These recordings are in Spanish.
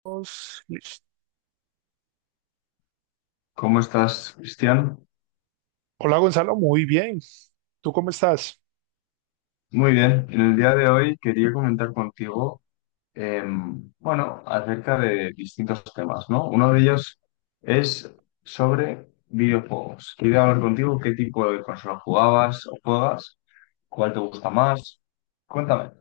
Estamos listos. ¿Cómo estás, Cristian? Hola Gonzalo, muy bien. ¿Tú cómo estás? Muy bien. En el día de hoy quería comentar contigo, bueno, acerca de distintos temas, ¿no? Uno de ellos es sobre videojuegos. Quería hablar contigo qué tipo de consola jugabas o juegas, cuál te gusta más. Cuéntame.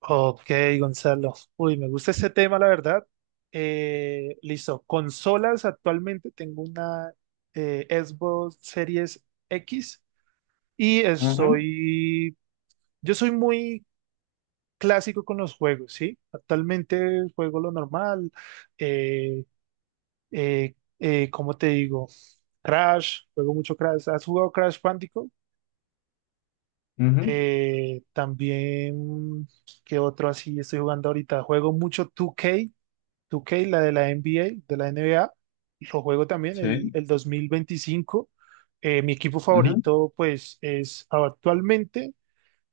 Ok, Gonzalo. Uy, me gusta este tema, la verdad. Listo. Consolas, actualmente tengo una Xbox Series X. Y Ujú. estoy, yo soy muy clásico con los juegos, ¿sí? Actualmente juego lo normal, eh, ¿cómo te digo? Crash, juego mucho Crash. ¿Has jugado Crash Bandicoot? Ujú. También, ¿qué otro así estoy jugando ahorita? Juego mucho 2K, la de la NBA. Lo juego también el, Sí. el 2025. Mi equipo Ujú. favorito, pues, es actualmente,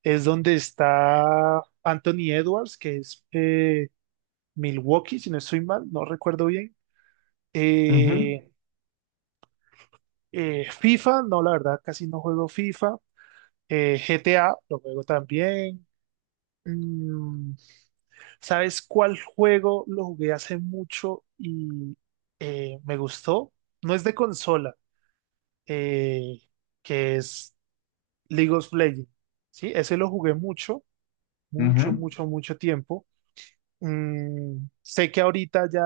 es donde está Anthony Edwards, que es Milwaukee, si no estoy mal, no recuerdo bien. Ujú. Eh, FIFA, no, la verdad, casi no juego FIFA. GTA, lo juego también. Mm, ¿Sabes cuál juego lo jugué hace mucho y me gustó? No es de consola, eh, que es League of Legends. Sí, ese lo jugué mucho, mucho, Ujú. mucho, mucho tiempo. Sé que ahorita ya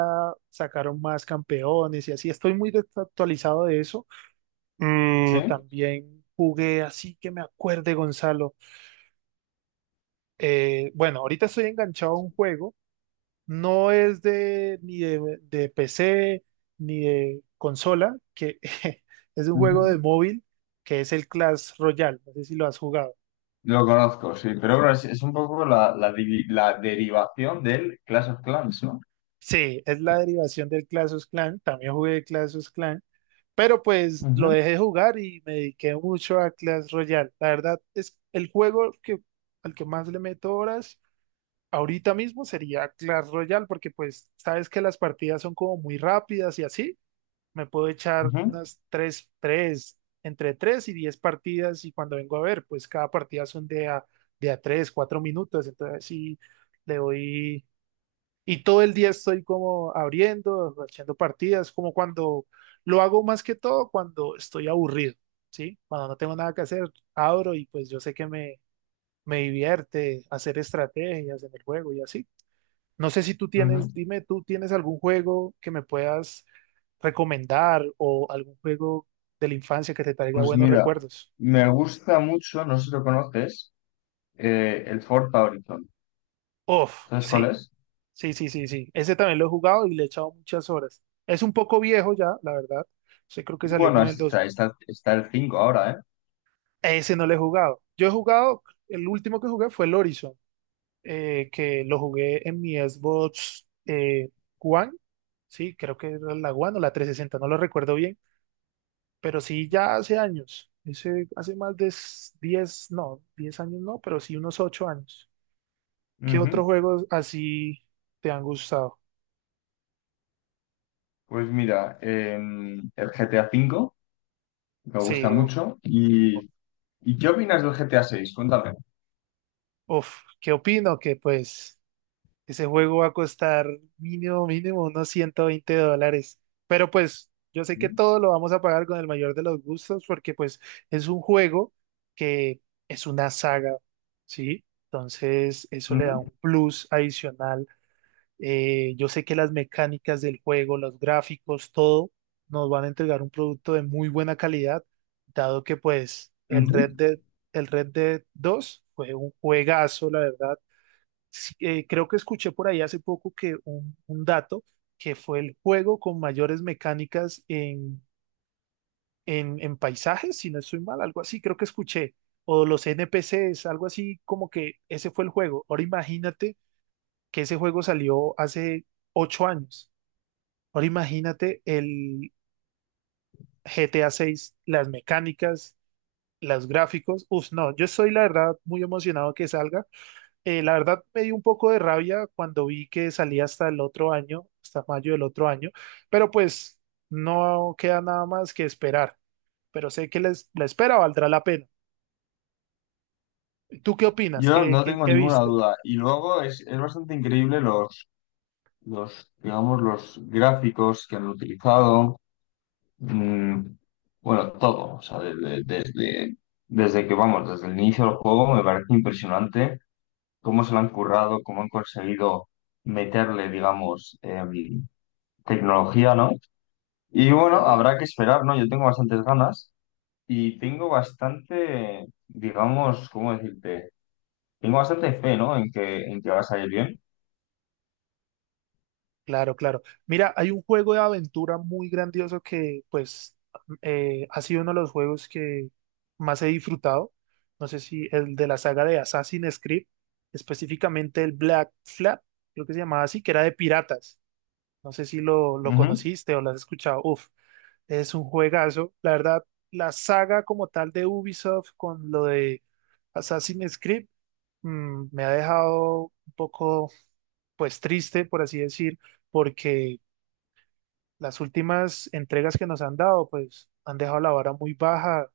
sacaron más campeones y así, estoy muy desactualizado de eso. Sí. También jugué así que me acuerde, Gonzalo. Bueno, ahorita estoy enganchado a un juego, no es de ni de PC ni de consola, que es un juego de Ujú. móvil que es el Clash Royale, no sé si lo has jugado. Lo conozco, sí, pero bueno, es un poco la derivación del Clash of Clans, ¿no? Sí, es la derivación del Clash of Clans, también jugué Clash of Clans. Pero pues lo dejé jugar y me dediqué mucho a Clash Royale. La verdad es el juego que, al que más le meto horas ahorita mismo sería Clash Royale porque pues sabes que las partidas son como muy rápidas y así. Me puedo echar Ujú. unas 3 3 entre 3 y 10 partidas y cuando vengo a ver pues cada partida son de a 3 4 minutos. Entonces sí le doy y todo el día estoy como abriendo, haciendo partidas, como cuando lo hago más que todo cuando estoy aburrido, ¿sí? Cuando no tengo nada que hacer, abro y pues yo sé que me divierte hacer estrategias en el juego y así. No sé si tú tienes, Ujú. dime, ¿tú tienes algún juego que me puedas recomendar o algún juego de la infancia que te traiga Pues buenos mira, recuerdos? me gusta mucho, no sé si lo conoces, el Ford Horizon. Uf, ¿Sabes cuál sí, es? sí, sí, sí, sí. Ese también lo he jugado y le he echado muchas horas. Es un poco viejo ya, la verdad. Yo creo que salió Bueno, como en el. está el 5 ahora, ¿eh? Ese no lo he jugado. Yo he jugado, el último que jugué fue el Horizon, que lo jugué en mi Xbox One, sí, creo que era la One o la 360, no lo recuerdo bien, pero sí ya hace años, ese, hace más de 10, no, 10 años no, pero sí unos 8 años. ¿Qué otros Ujú. juegos así te han gustado? Pues mira, el GTA 5 me gusta Sí, mucho. o- ¿Y, qué opinas del GTA 6? Cuéntame. uf, ¿qué opino? Que pues... Ese juego va a costar mínimo, mínimo unos $120. Pero pues yo sé que Ujú. todo lo vamos a pagar con el mayor de los gustos porque pues es un juego que es una saga, ¿sí? Entonces eso le da un plus adicional. Yo sé que las mecánicas del juego, los gráficos, todo nos van a entregar un producto de muy buena calidad, dado que pues Ujú. El Red Dead 2 fue un juegazo, la verdad sí, creo que escuché por ahí hace poco que un dato que fue el juego con mayores mecánicas en paisajes, si no estoy mal, algo así, creo que escuché, o los NPCs, algo así como que ese fue el juego. Ahora imagínate que ese juego salió hace 8 años. Ahora imagínate el GTA 6, las mecánicas, los gráficos. Uf, no, yo estoy la verdad muy emocionado que salga. La verdad me dio un poco de rabia cuando vi que salía hasta el otro año, hasta mayo del otro año, pero pues no queda nada más que esperar, pero sé que la espera valdrá la pena. ¿Tú qué opinas? Yo ¿Qué, no qué, tengo qué ninguna viste? duda. Y luego es bastante increíble, digamos, los gráficos que han utilizado. Mm, bueno, todo, o sea, desde, desde, desde que vamos, desde el inicio del juego me parece impresionante cómo se lo han currado, cómo han conseguido meterle, digamos, tecnología, ¿no? Y bueno, Sí, habrá que esperar, ¿no? Yo tengo bastantes ganas y tengo bastante, digamos, ¿cómo decirte? Tengo bastante fe, ¿no? En que va a salir bien. claro, claro. Mira, hay un juego de aventura muy grandioso que pues ha sido uno de los juegos que más he disfrutado. No sé si el de la saga de Assassin's Creed, específicamente el Black Flag, creo que se llamaba así, que era de piratas. No sé si lo Ujú. conociste o lo has escuchado. Uf, es un juegazo. La verdad, la saga como tal de Ubisoft con lo de Assassin's Creed me ha dejado un poco, pues triste, por así decir, porque las últimas entregas que nos han dado, pues han dejado la vara muy baja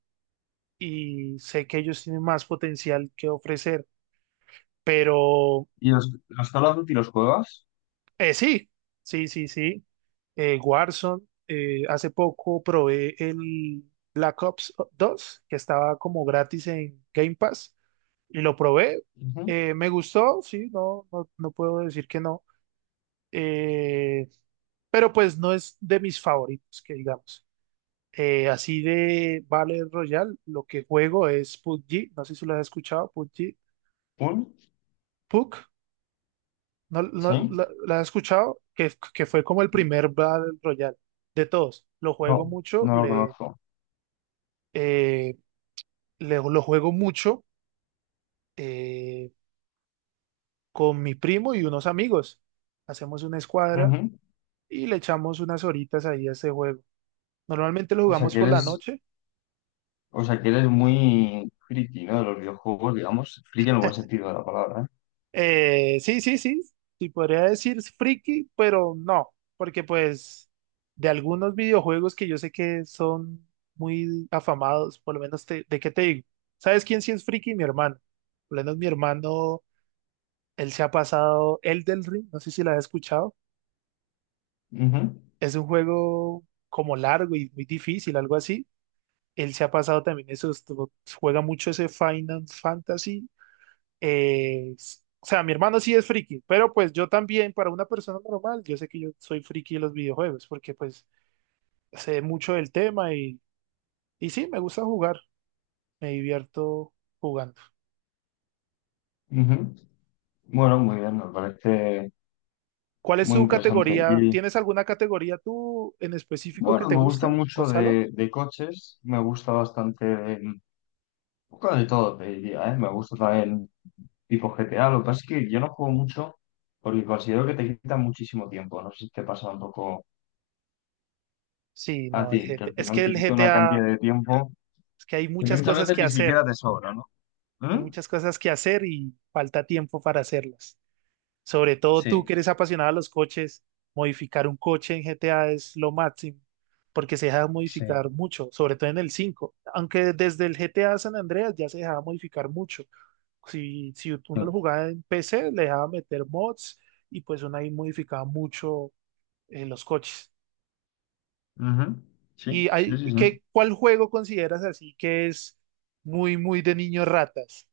y sé que ellos tienen más potencial que ofrecer, pero... ¿Y los Call of Duty los juegas? Sí, sí, sí, sí. Warzone, hace poco probé el Black Ops 2 que estaba como gratis en Game Pass, y lo probé. Ujú. Me gustó, sí, no, no, no puedo decir que no. Eh, pero pues no es de mis favoritos, que digamos. Así de Battle Royale, lo que juego es PUBG, no sé si lo has escuchado, PUBG. ¿Un? PUC. No, ¿Sí? la has escuchado que, fue como el primer Battle Royale de todos. Lo juego No, mucho, no lo conozco. eh, lo juego mucho eh, con mi primo y unos amigos. Hacemos una escuadra Ujú. y le echamos unas horitas ahí a ese juego. Normalmente lo O sea jugamos que por la eres, noche. o sea que eres muy friki, ¿no? De los videojuegos, digamos, friki en el buen sentido de la palabra, ¿eh? Sí, sí, sí, sí podría decir friki, pero no, porque pues de algunos videojuegos que yo sé que son muy afamados, por lo menos de qué te digo. ¿Sabes quién sí es friki? Mi hermano. Por lo menos mi hermano, él se ha pasado Elden Ring, no sé si la has escuchado. Ujú. Es un juego como largo y muy difícil, algo así. Él se ha pasado también eso, juega mucho ese Final Fantasy. O sea, mi hermano sí es friki, pero pues yo también, para una persona normal, yo sé que yo soy friki de los videojuegos, porque pues sé mucho del tema y sí, me gusta jugar, me divierto jugando. Ujú. Bueno, muy bien, me parece ¿Cuál es muy su interesante. categoría? Y ¿Tienes alguna categoría tú en específico que bueno, te me gusta guste, mucho Gonzalo? de coches, me gusta bastante un poco de todo, te diría, ¿eh? Me gusta también tipo GTA, lo que pasa es que yo no juego mucho porque considero que te quita muchísimo tiempo, no sé si te pasa un poco Sí, a no, ti, el que GT. al Es final que te el quita una GTA, cantidad de tiempo es que hay que muchas muchas cosas veces que ni hacer, siquiera te sobra, ¿no? hay ¿Mm? muchas cosas que hacer y falta tiempo para hacerlas. Sobre todo tú que Sí. eres apasionado a los coches, modificar un coche en GTA es lo máximo, porque se deja Sí. modificar mucho, sobre todo en el 5, aunque desde el GTA San Andreas ya se dejaba modificar mucho. Si, si Sí. uno lo Ujú. jugaba en PC, le dejaba meter mods y pues uno ahí modificaba mucho los coches. Sí, ¿Y sí, hay, sí, sí. qué, cuál juego consideras así que es muy, muy de niños ratas?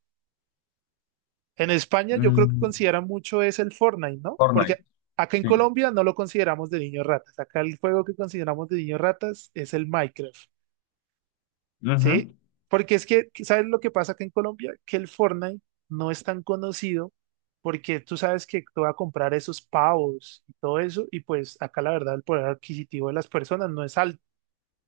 En España yo creo que Mm, consideran mucho es el Fortnite, ¿no? Fortnite, Porque acá en sí. Colombia no lo consideramos de niños ratas. Acá el juego que consideramos de niños ratas es el Minecraft, Ujú. ¿sí? Porque es que, ¿sabes lo que pasa acá en Colombia? Que el Fortnite no es tan conocido porque tú sabes que tú vas a comprar esos pavos y todo eso y pues acá la verdad el poder adquisitivo de las personas no es alto.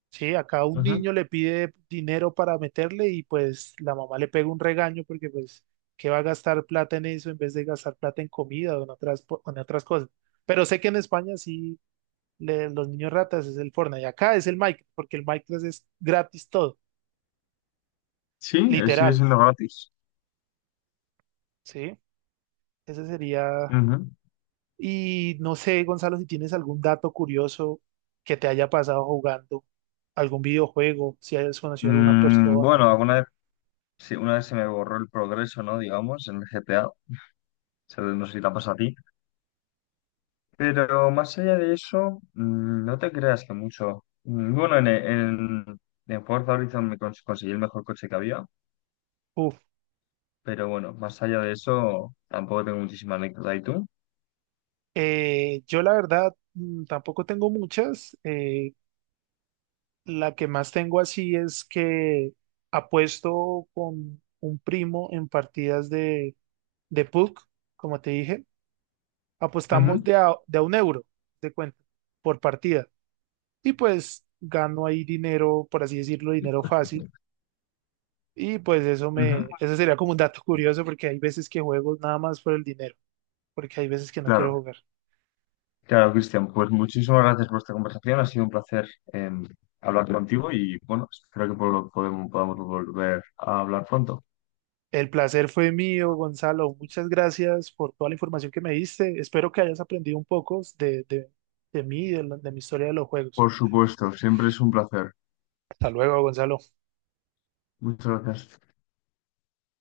Sí, acá un Ujú. niño le pide dinero para meterle y pues la mamá le pega un regaño porque pues, ¿qué va a gastar plata en eso en vez de gastar plata en comida o en otras, en otras cosas? Pero sé que en España sí, los niños ratas es el Fortnite y acá es el Minecraft porque el Minecraft es gratis todo, Sí, sigue literal, siendo gratis. ¿sí? Ese sería... Ujú. Y no sé, Gonzalo, si tienes algún dato curioso que te haya pasado jugando, algún videojuego, si hayas conocido a alguna persona. Bueno, alguna vez, sí, una vez se me borró el progreso, ¿no? Digamos, en el GTA. O sea, no sé si te ha pasado a ti. Pero más allá de eso, no te creas que mucho. Bueno, en, Forza Horizon conseguí el mejor coche que había. Uf. Pero bueno, más allá de eso, tampoco tengo muchísima anécdota. ¿Y tú? Yo la verdad tampoco tengo muchas. La que más tengo así es que apuesto con un primo en partidas de PUC, como te dije. Apostamos Ujú. de a 1 € de cuenta por partida. Y pues gano ahí dinero, por así decirlo, dinero fácil. Y pues Ujú. Eso sería como un dato curioso porque hay veces que juego nada más por el dinero, porque hay veces que no quiero Claro. jugar. Claro, Cristian, pues muchísimas gracias por esta conversación. Ha sido un placer, hablar contigo y bueno, espero que podemos, podamos volver a hablar pronto. El placer fue mío, Gonzalo. Muchas gracias por toda la información que me diste. Espero que hayas aprendido un poco de mí, de mi historia de los juegos. Por supuesto, siempre es un placer. Hasta luego, Gonzalo. Muchas gracias.